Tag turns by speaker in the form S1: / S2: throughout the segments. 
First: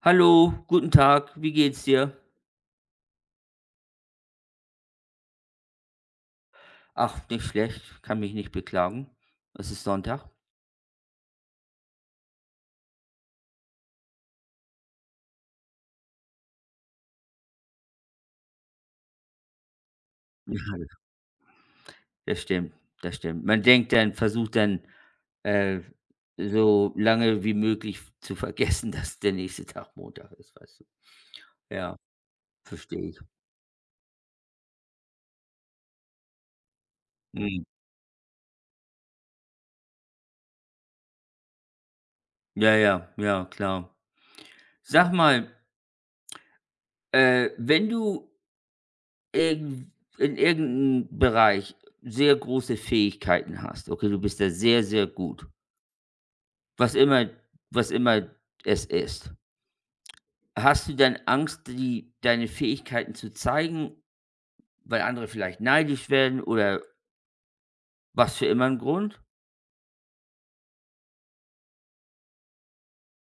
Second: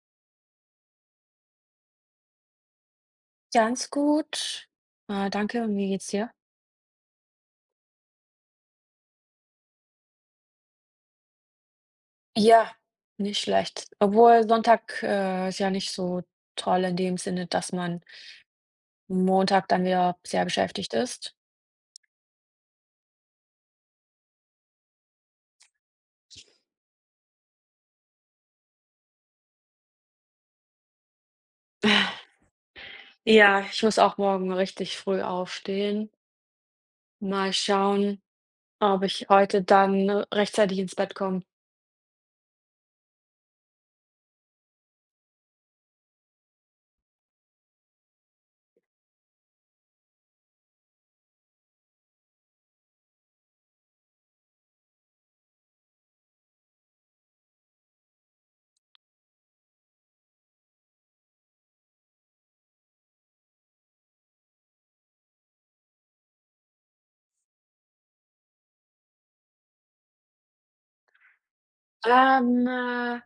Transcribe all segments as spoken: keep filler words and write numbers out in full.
S1: Hallo, guten Tag, wie geht's dir?
S2: Ganz gut. Äh, danke. Und wie geht's dir?
S1: Ach, nicht schlecht, kann mich nicht beklagen. Es ist Sonntag.
S2: Ja, nicht schlecht. Obwohl Sonntag, äh, ist ja nicht so toll in dem Sinne, dass man Montag dann wieder sehr
S1: Ja.
S2: beschäftigt ist.
S1: Das stimmt, das stimmt. Man denkt dann versucht dann, äh, so lange wie möglich zu vergessen, dass der nächste Tag Montag ist, weißt du? Ja, verstehe ich.
S2: Ja, ich muss auch morgen richtig früh aufstehen. Mal
S1: Mhm.
S2: schauen, ob ich heute dann rechtzeitig ins Bett komme.
S1: Ja, ja, ja, klar. Sag mal, äh, wenn du irgend in irgendeinem Bereich sehr große Fähigkeiten hast, okay? Du bist da sehr, sehr gut. Was immer was immer es ist. Hast du denn Angst, die deine Fähigkeiten zu zeigen, weil andere vielleicht neidisch werden oder was für immer ein Grund?
S2: Ähm, äh,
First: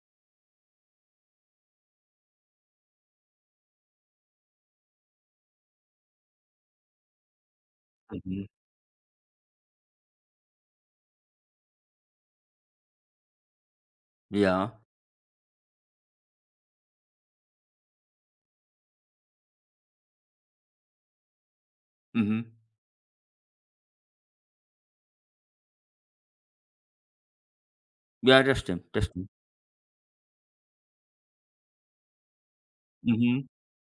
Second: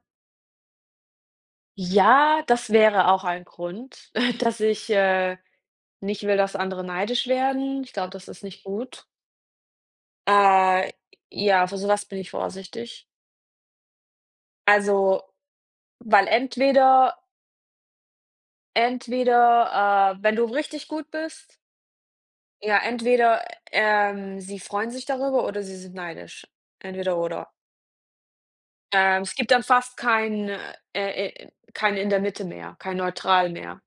S2: ja, das wäre auch ein Grund, dass ich, äh, nicht will, dass andere neidisch werden. Ich glaube, das ist
S1: Mhm.
S2: nicht gut. Äh, ja, für sowas bin ich vorsichtig.
S1: Ja,
S2: Also, weil entweder entweder, äh, wenn du richtig gut bist,
S1: mhm.
S2: ja, entweder, ähm, sie freuen sich darüber oder sie sind neidisch. Entweder oder.
S1: Ja, das stimmt, das
S2: Ähm,
S1: stimmt.
S2: es gibt dann fast kein, äh, äh, kein in der Mitte mehr, kein
S1: Mhm.
S2: Neutral mehr.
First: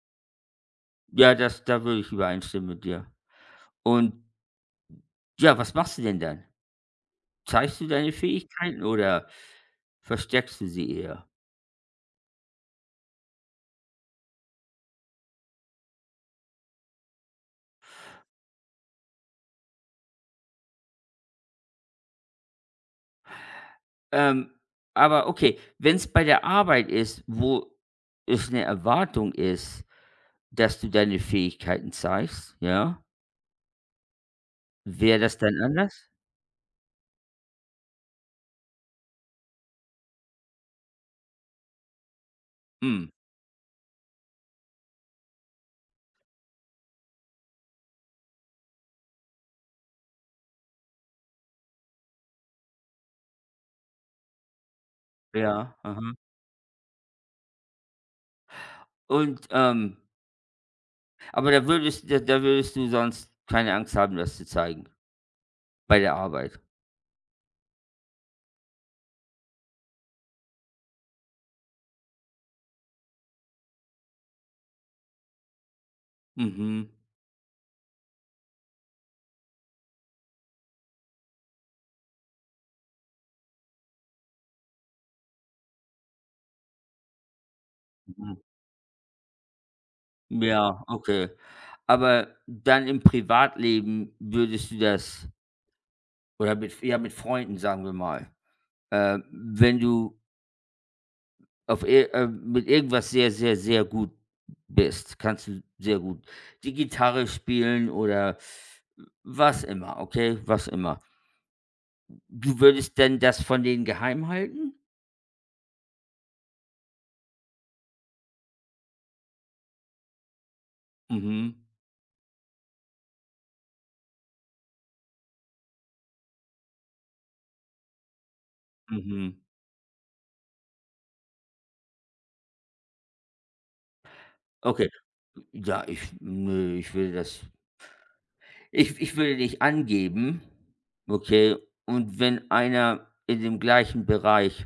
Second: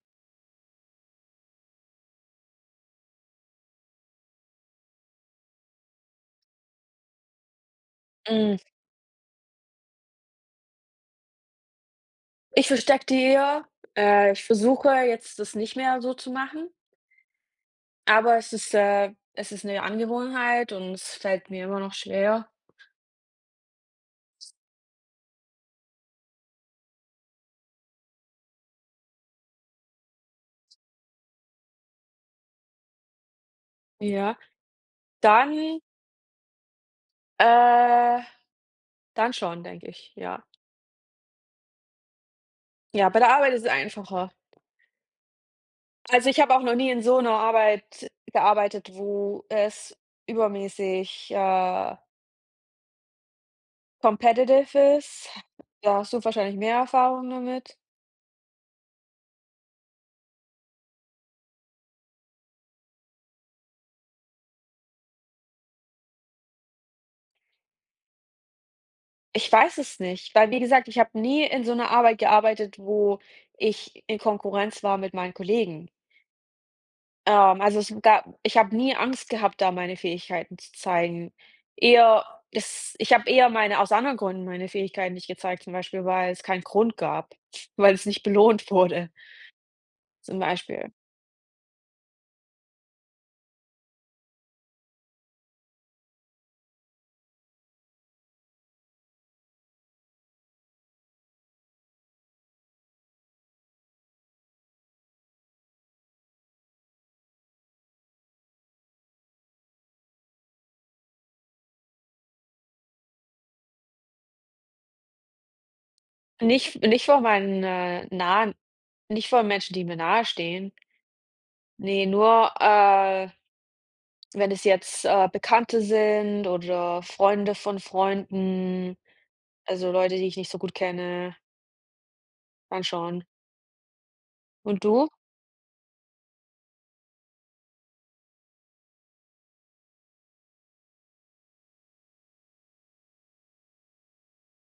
S1: Ja, das da würde ich übereinstimmen mit dir. Und ja, was machst du denn dann? Zeigst du deine
S2: Hm,
S1: Fähigkeiten oder versteckst du sie eher?
S2: ich verstecke die eher. Äh, ich versuche jetzt, das nicht mehr so zu machen, aber es ist, äh es ist eine Angewohnheit und es fällt mir immer noch schwer.
S1: Ähm, aber okay, wenn es bei der Arbeit ist, wo es eine Erwartung ist, dass du deine Fähigkeiten zeigst, ja.
S2: Ja.
S1: Wäre das dann
S2: Dann
S1: anders?
S2: Äh, dann schon, denke ich, ja.
S1: Hm,
S2: Ja, bei der Arbeit ist es einfacher. Also, ich habe auch noch nie in so 'ner Arbeit gearbeitet, wo es übermäßig, äh, competitive ist.
S1: ja,
S2: Da
S1: aha.
S2: hast du wahrscheinlich mehr Erfahrung damit.
S1: Und, ähm aber da würdest da da würdest du sonst keine Angst haben, das zu zeigen bei der Arbeit?
S2: Ich weiß es nicht, weil wie gesagt, ich habe nie in so 'ner Arbeit gearbeitet, wo ich in Konkurrenz war mit meinen Kollegen.
S1: Mhm,
S2: Ähm, also, es gab ich habe nie Angst gehabt, da meine Fähigkeiten zu zeigen. Eher das ich habe eher meine aus anderen Gründen meine Fähigkeiten nicht gezeigt, zum Beispiel, weil es keinen Grund gab, weil es nicht
S1: mhm.
S2: belohnt wurde, zum
S1: Ja,
S2: Beispiel.
S1: okay. Aber dann im Privatleben würdest du das, oder mit, ja, mit Freunden, sagen wir mal, äh, wenn du Auf ir äh, mit irgendwas sehr, sehr, sehr gut bist? Kannst du sehr gut die Gitarre spielen oder was immer, okay? Was immer. Du würdest denn das von denen geheim halten?
S2: Nicht nicht vor meinen, äh, nahen nicht vor Menschen, die mir nahestehen.
S1: Mhm,
S2: Ne, nur, äh, wenn es jetzt, äh, Bekannte sind oder Freunde von Freunden,
S1: mhm.
S2: also Leute, die ich nicht so gut kenne, dann schon. Und
S1: Okay.
S2: du?
S1: Ja, ich, ne, ich will das, ich ich würde dich angeben, okay? Und wenn einer in dem gleichen Bereich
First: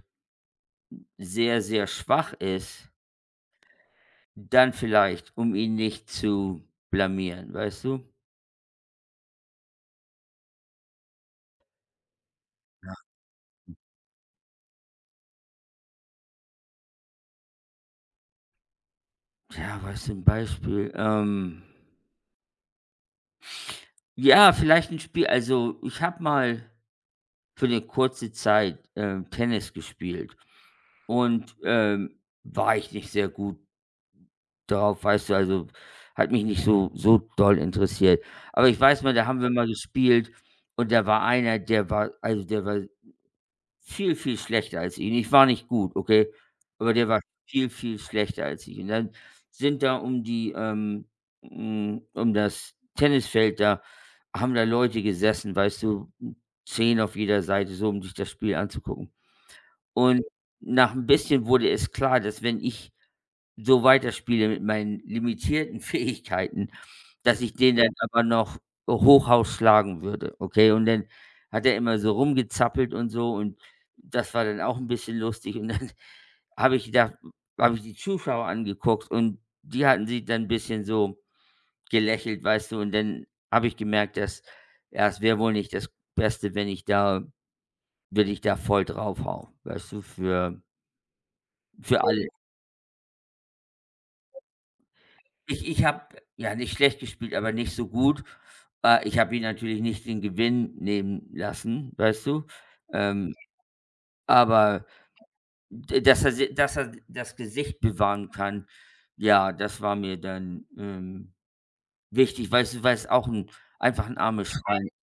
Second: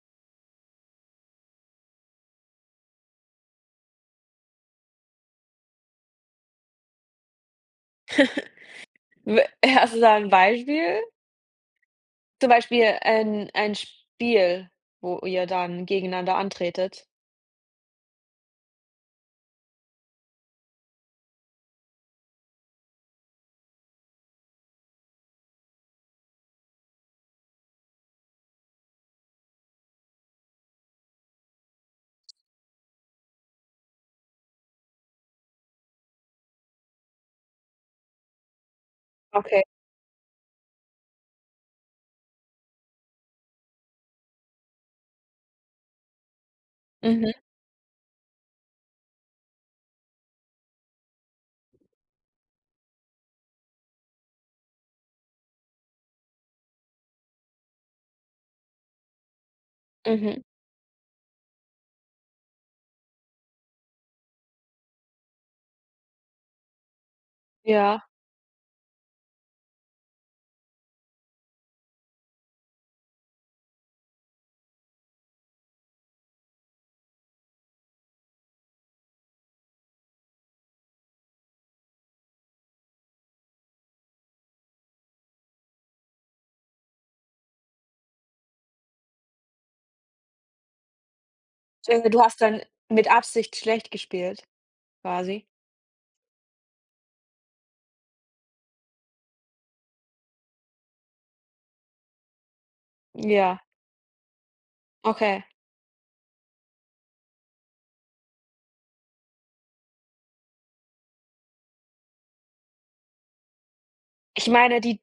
S1: sehr, sehr schwach ist, dann vielleicht, um ihn nicht zu blamieren, weißt du?
S2: W hast du da ein Beispiel? Zum Beispiel ein ein Spiel, wo ihr dann gegeneinander antretet?
S1: Ja, was für 'n Beispiel? Ähm, ja, vielleicht ein Spiel. Also, ich habe mal für eine kurze Zeit, ähm, Tennis gespielt und, ähm, war ich nicht sehr gut drauf, weißt du? Also, hat mich nicht so so doll interessiert. Aber ich weiß mal, da haben wir
S2: Okay.
S1: mal gespielt und da war einer, der war also, der war viel, viel schlechter als ihn. Ich war nicht gut, okay? Aber der war
S2: Mhm,
S1: viel, viel schlechter als ich. Und dann sind da um die, ähm, hm, um das Tennisfeld da haben da Leute gesessen, weißt du, zehn auf jeder Seite, so um sich das Spiel anzugucken. Und
S2: mhm,
S1: nach ein bisschen wurde es klar, dass, wenn ich so weiterspiele mit meinen limitierten Fähigkeiten, dass ich den dann
S2: ja.
S1: aber noch Hochhaus schlagen würde, okay? Und dann hat er immer so rumgezappelt und so und das war dann auch 'n bisschen lustig, und dann habe ich gedacht, habe ich die Zuschauer angeguckt und die hatten sich dann 'n bisschen so gelächelt, weißt du? Und dann habe ich gemerkt, dass, ja, es wäre wohl nicht das Beste, wenn ich da wenn ich da voll draufhaue, weißt du, für für
S2: Also, du
S1: alle.
S2: hast dann mit Absicht schlecht gespielt quasi?
S1: Ich ich habe, ja, nicht schlecht gespielt, aber nicht so gut. Äh, ich habe ihn natürlich nicht den Gewinn nehmen lassen, weißt du? Ähm,
S2: Ja,
S1: aber
S2: okay.
S1: d dass er si dass er das Gesicht bewahren kann, ja, das war mir dann, ähm, wichtig, weißt du, weil es auch ein, einfach ein
S2: Ich
S1: armes
S2: meine,
S1: Schwein,
S2: die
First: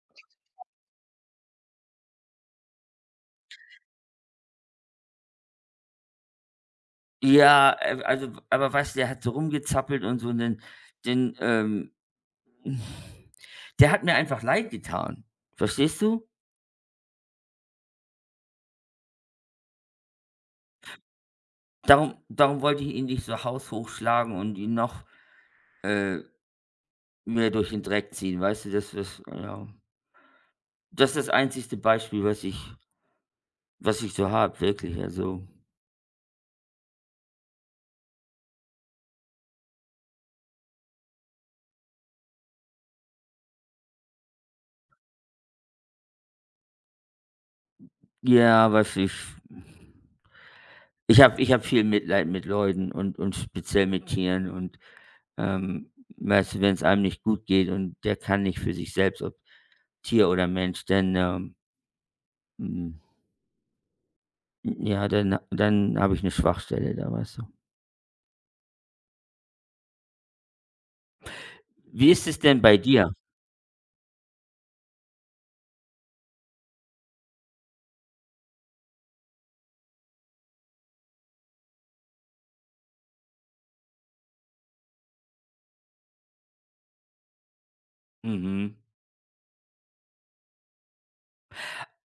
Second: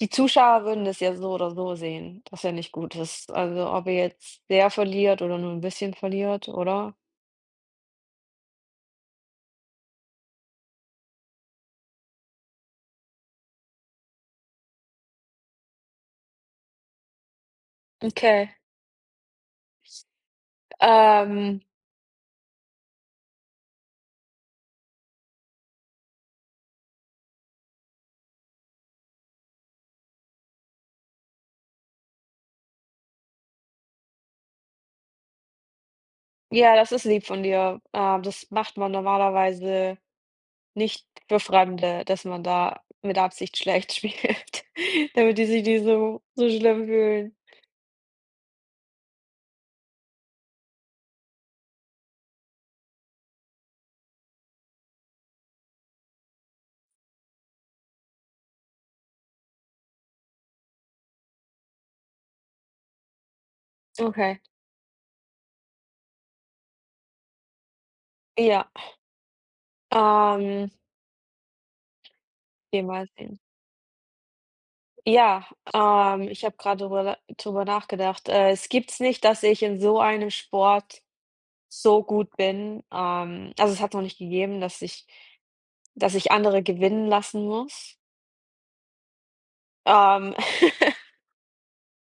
S2: die Zuschauer würden das ja so oder so sehen, dass er nicht gut ist. Also, ob ihr jetzt sehr verliert oder nur ein bisschen verliert, oder?
S1: ja, äh, also, aber weißt du, der hat so rumgezappelt und so und dann dann, ähm der hat mir einfach leid getan, verstehst du?
S2: Okay. Ähm,
S1: Darum darum wollte ich ihn nicht so haushoch schlagen und ihn noch, äh, mir durch den Dreck ziehen, weißt du? Das was, ja. Das ist das einzigste Beispiel, was ich was ich so habe, wirklich, also.
S2: ja, das ist lieb von dir. Ähm, das macht man normalerweise nicht für Fremde, dass man da mit Absicht schlecht spielt, damit die sich nicht so so schlimm fühlen.
S1: Ja, was ich ich habe ich habe viel Mitleid mit Leuten, und und speziell mit Tieren und, ähm, weißt du, wenn es einem nicht gut geht und der kann nicht für sich selbst, ob Tier oder Mensch, dann, ähm, hm,
S2: Okay,
S1: ja, dann dann habe ich eine Schwachstelle da, weißt du?
S2: ja, ähm,
S1: Wie ist es denn bei
S2: okay, mal
S1: dir?
S2: sehen. Ja, ähm, ich habe gerade drüber drüber nachgedacht. Äh, es gibt's nicht, dass ich in so einem Sport so gut bin. Ähm, also, es hat noch nicht gegeben, dass ich dass ich andere gewinnen lassen muss.
S1: Mhm.
S2: Ähm,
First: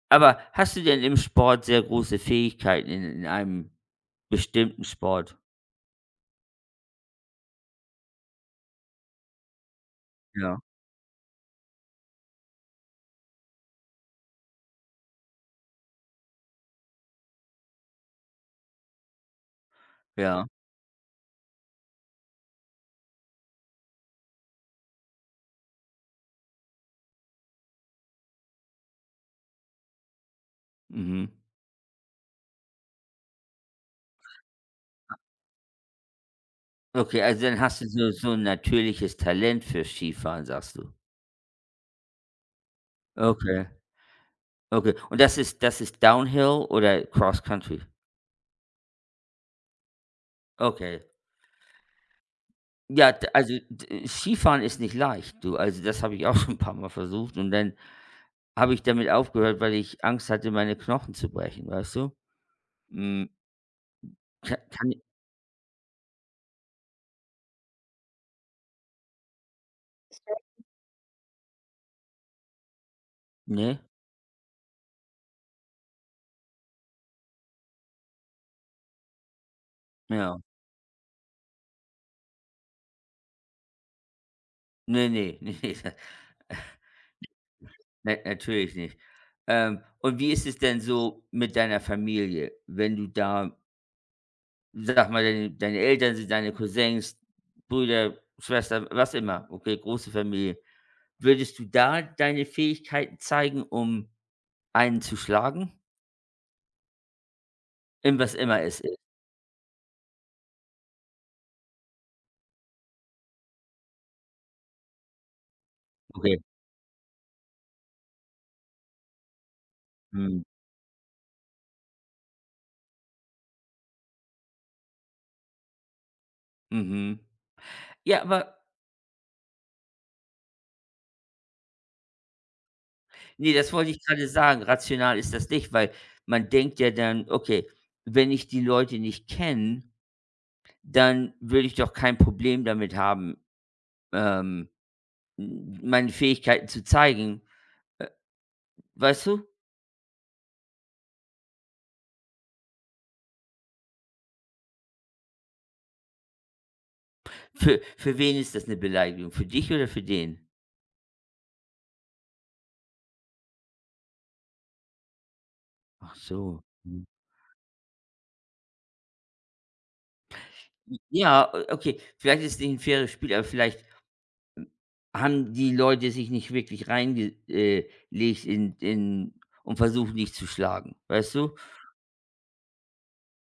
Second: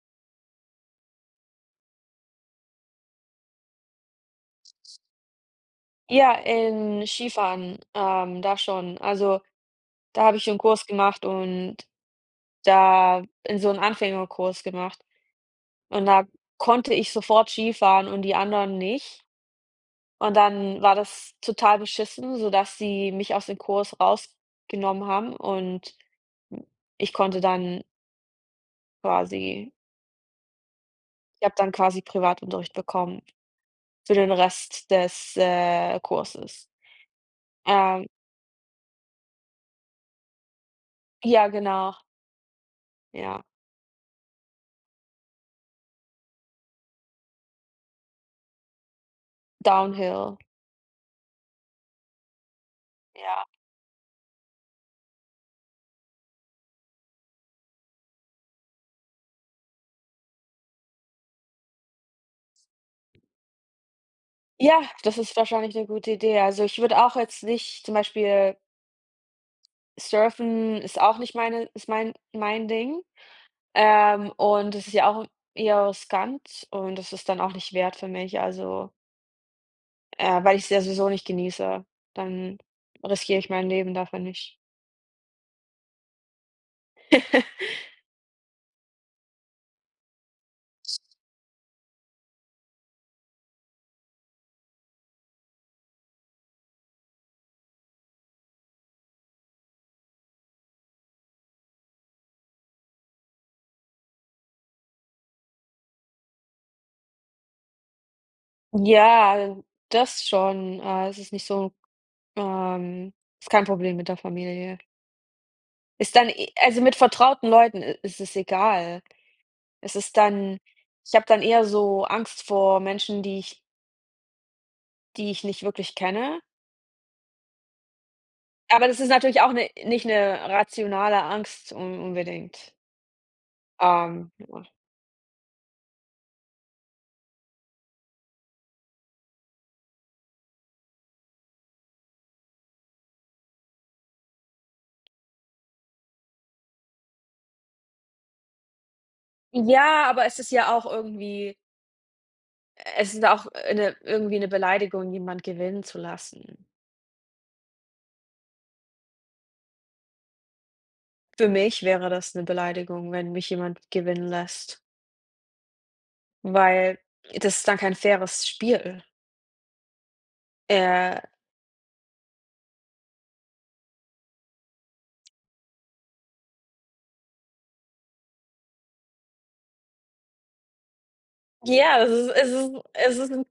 S1: Aber hast du denn im Sport sehr große Fähigkeiten in in einem bestimmten Sport?
S2: ja, in Skifahren, ähm, da schon. Also, da habe ich
S1: Ja,
S2: einen Kurs gemacht und da in so 'n Anfängerkurs gemacht und da konnte ich sofort Skifahren und die anderen nicht. Und
S1: ja.
S2: dann war das total beschissen, sodass sie mich aus dem Kurs rausgenommen haben und ich konnte dann quasi
S1: Mhm.
S2: ich habe dann quasi Privatunterricht bekommen für den Rest des, äh, Kurses.
S1: Okay, also dann hast du
S2: Ähm,
S1: so so ein natürliches Talent für Skifahren, sagst du?
S2: ja, genau, ja,
S1: Okay, okay. Und das ist das ist Downhill oder Cross Country?
S2: Downhill,
S1: Okay. Ja, d
S2: ja.
S1: also, d Skifahren ist nicht leicht, du. Also, das habe ich auch schon ein paar mal versucht und dann habe ich damit aufgehört, weil ich Angst hatte, meine Knochen zu brechen, weißt du? Hm, ka
S2: Ja,
S1: kann
S2: das ist wahrscheinlich 'ne gute Idee. Also, ich würde auch jetzt nicht zum Beispiel Surfen ist auch nicht meine ist mein mein Ding.
S1: ne?
S2: Ähm, und es ist ja auch eher riskant und das ist dann auch nicht wert für mich, also,
S1: Ja.
S2: äh, weil ich's ja sowieso nicht genieße, dann riskiere ich mein Leben dafür nicht.
S1: Ne, ne, ne, ne. Ne, natürlich nicht. Ähm, und wie ist es denn so mit deiner Familie, wenn du da sag mal, deine deine Eltern sind, deine Cousins, Brüder, Schwestern, was immer, okay, große Familie. Würdest du da deine Fähigkeiten zeigen, um einen zu schlagen? In was immer es ist.
S2: Ja, das schon. Äh, es ist nicht so ähm, ist kein Problem mit der Familie. Ist dann
S1: Okay.
S2: e also, mit vertrauten Leuten i ist es egal. Es ist
S1: Mhm.
S2: dann ich habe dann eher so Angst vor Menschen, die ich die ich nicht wirklich kenne.
S1: Mhm. Ja, aber.
S2: Aber das ist natürlich auch 'ne nicht 'ne rationale Angst un unbedingt.
S1: Nee, das wollte ich gerade
S2: Ähm,
S1: sagen,
S2: ja.
S1: rational ist das nicht, weil man denkt ja dann: „Okay, wenn ich die Leute nicht kenne, dann würde ich doch kein Problem damit haben, ähm, meine Fähigkeiten zu zeigen. Äh, weißt du?"
S2: Ja, aber es ist ja auch irgendwie es ist auch, äh, 'ne irgendwie 'ne Beleidigung, jemand gewinnen zu lassen.
S1: Für für wen ist das eine Beleidigung? Für dich oder für den?
S2: Für mich wäre das 'ne Beleidigung, wenn mich jemand gewinnen lässt,
S1: Ach so.
S2: weil
S1: Mhm.
S2: das ist dann kein faires Spiel. Äh,
S1: Ja, o okay, vielleicht ist es nicht 'n faires Spiel, aber vielleicht haben die Leute sich nicht wirklich reinge äh, legt in in und versuchen, dich zu schlagen, weißt du?
S2: ja, es ist es ist es ist 'n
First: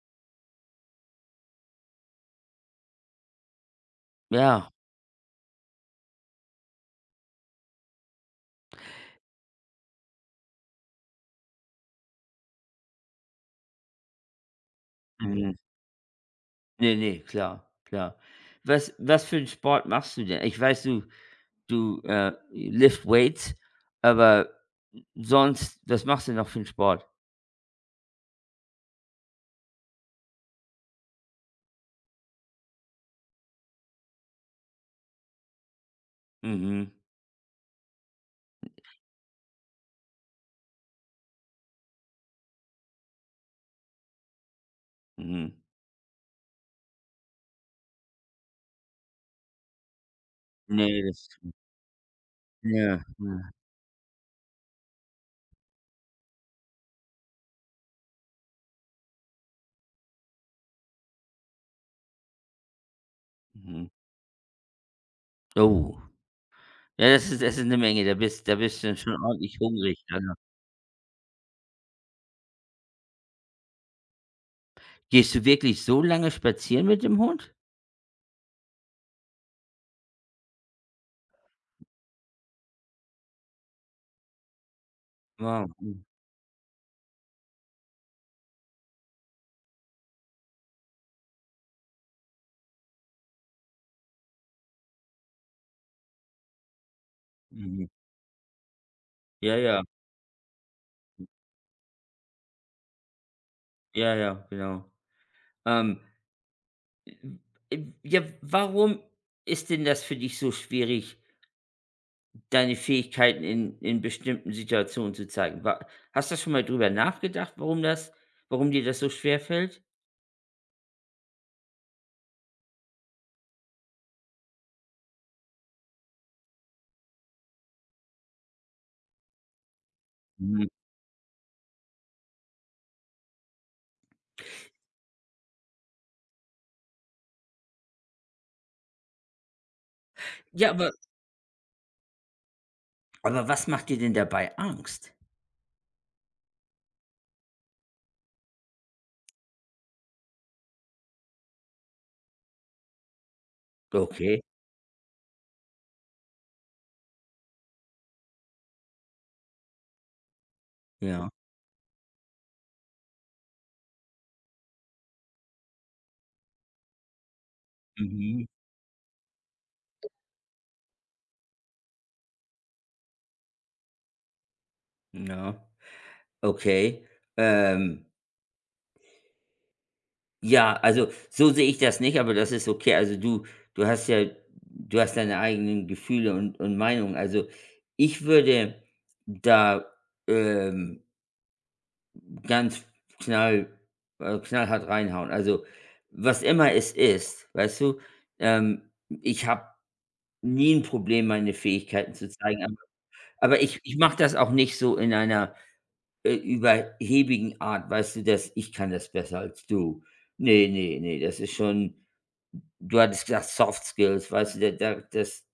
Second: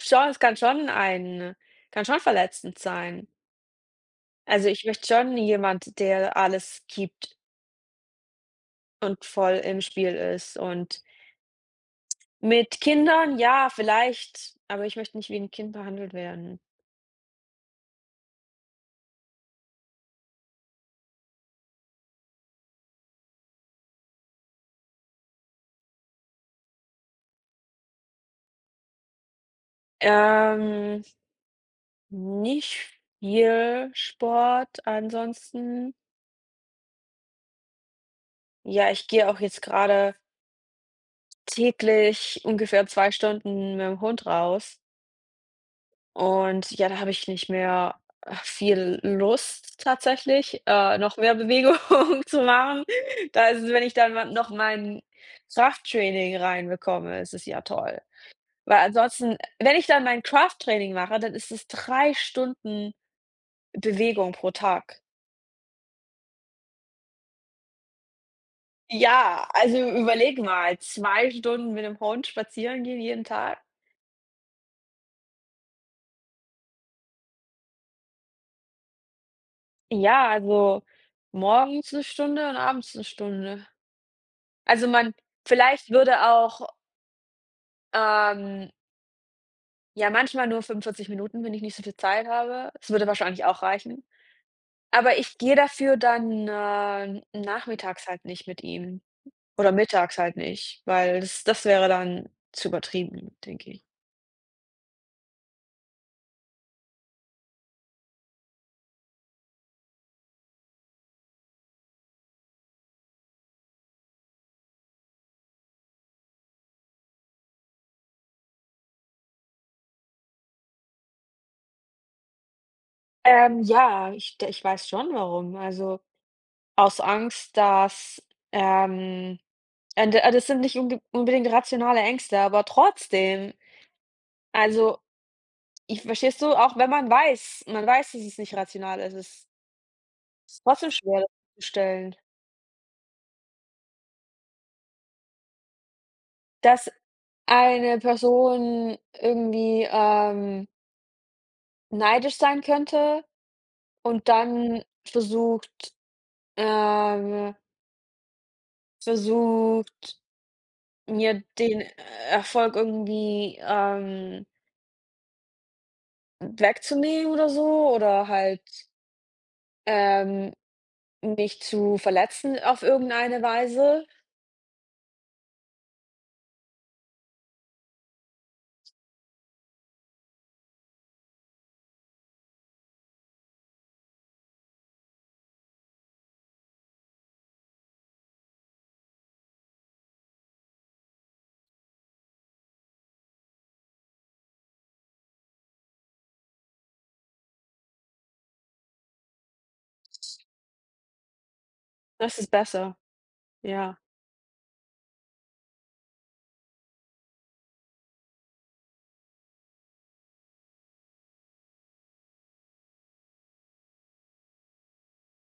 S2: schon es kann schon ein kann schon verletzend sein. Also,
S1: Ja.
S2: ich möchte schon jemand, der alles gibt und voll im Spiel ist. Und mit Kindern, ja, vielleicht, aber ich möchte nicht wie ein
S1: Mhm.
S2: Kind behandelt werden.
S1: Ne, ne, klar, klar. Was was für einen Sport machst du denn? Ich weiß, du, du, äh, lift weights, aber sonst, was machst du noch für 'n Sport?
S2: Ähm, Nicht viel Sport ansonsten.
S1: Mhm,
S2: Ja, ich gehe auch jetzt gerade täglich ungefähr zwei Stunden mit dem Hund raus
S1: mhm.
S2: und ja, da habe ich nicht mehr äh, viel Lust tatsächlich, äh,
S1: Ne,
S2: noch
S1: das.
S2: mehr Bewegung zu machen.
S1: Ja,
S2: Da
S1: ja.
S2: ist es wenn ich dann mal noch mein Krafttraining reinbekomme, ist es ja toll. Weil ansonsten wenn ich dann mein Krafttraining mache, dann ist es drei Stunden
S1: Mhm.
S2: Bewegung pro Tag.
S1: Oh. Ja, das ist das ist 'ne Menge. Da bist da bist du dann schon
S2: Ja,
S1: ordentlich
S2: also
S1: hungrig, also.
S2: überleg mal, zwei Stunden mit dem Hund spazieren gehen jeden Tag?
S1: Gehst du wirklich so lange spazieren mit dem Hund?
S2: Ja, also morgens eine Stunde und abends eine Stunde. Also man
S1: Wow,
S2: vielleicht
S1: mhm,
S2: würde auch, ähm ja, manchmal nur fünfundvierzig Minuten, wenn ich nicht so viel Zeit habe. Das würde wahrscheinlich auch reichen. Aber ich gehe dafür dann, äh,
S1: mhm.
S2: nachmittags halt nicht mit ihm.
S1: Ja,
S2: Oder
S1: ja,
S2: mittags halt nicht, weil das das wäre dann zu übertrieben, denke ich.
S1: ja, ja, genau. Ähm, äh, ja, warum ist denn das für dich so schwierig, deine Fähigkeiten in in bestimmten Situationen zu zeigen? Wa hast du schon mal drüber nachgedacht, warum das warum dir das so schwerfällt?
S2: Ähm, ja, ich d ich weiß schon warum. Also, aus Angst, dass, ähm und, äh, das sind
S1: Mhm.
S2: nicht unbe unbedingt rationale Ängste, aber trotzdem. Also, ich verstehst du? Auch wenn man weiß man weiß, dass es nicht rational ist, es ist
S1: Ja, aber.
S2: trotzdem schwer, das zu stellen,
S1: Aber was macht dir denn dabei Angst?
S2: dass eine Person irgendwie, ähm, neidisch sein könnte und
S1: Okay,
S2: dann versucht Ähm, versucht,
S1: ja.
S2: mir den äh, Erfolg irgendwie, ähm, wegzunehmen oder so oder
S1: Mhm.
S2: halt, ähm, mich zu verletzen auf irgendeine Weise.
S1: Ja, okay. Ähm, ja, also, so sehe ich das nicht, aber das ist okay. Also, du du hast ja du hast deine eigenen Gefühle und und Meinungen. Also, ich würde da, ähm, ganz knall äh, knallhart reinhauen. Also, was immer es ist, weißt du? Ähm, ich habe nie ein Problem, meine Fähigkeiten zu
S2: Das ist
S1: zeigen.
S2: besser,
S1: Aber ich ich
S2: ja.
S1: mache das auch nicht so in einer, äh, überheblichen Art, weißt du, dass ich kann das besser als du. Ne, ne, ne, das ist schon, du hattest gesagt Soft Skills, weißt du, da da das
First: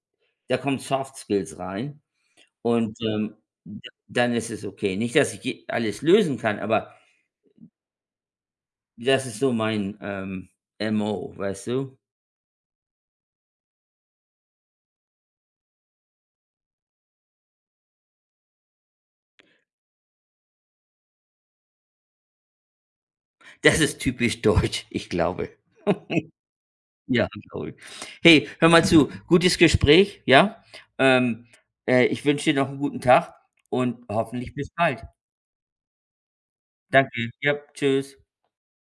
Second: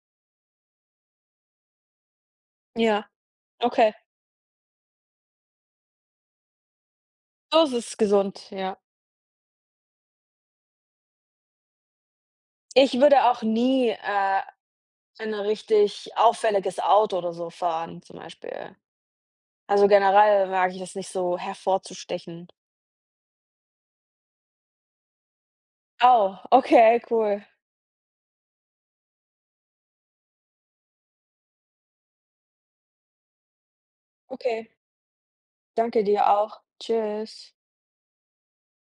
S1: da kommen Soft Skills rein und,
S2: Ja,
S1: ähm, d
S2: okay.
S1: dann ist es okay. Nicht, dass ich je alles lösen kann, aber
S2: So ist es gesund, ja.
S1: das ist so mein, ähm, M O, weißt du?
S2: Ich würde auch nie, äh, 'n richtig auffälliges Auto oder so fahren zum Beispiel. Also, generell mag ich das nicht so hervorzustechen.
S1: Das ist typisch deutsch, ich glaube.
S2: Oh, okay,
S1: Ja,
S2: cool.
S1: glaube ich. Hey, hör mal zu, gutes Gespräch, ja? Ähm, äh, ich wünsche dir noch einen guten Tag und hoffentlich
S2: Okay.
S1: bis bald.
S2: Danke dir auch.
S1: Danke. Ja,
S2: Tschüss.
S1: tschüss.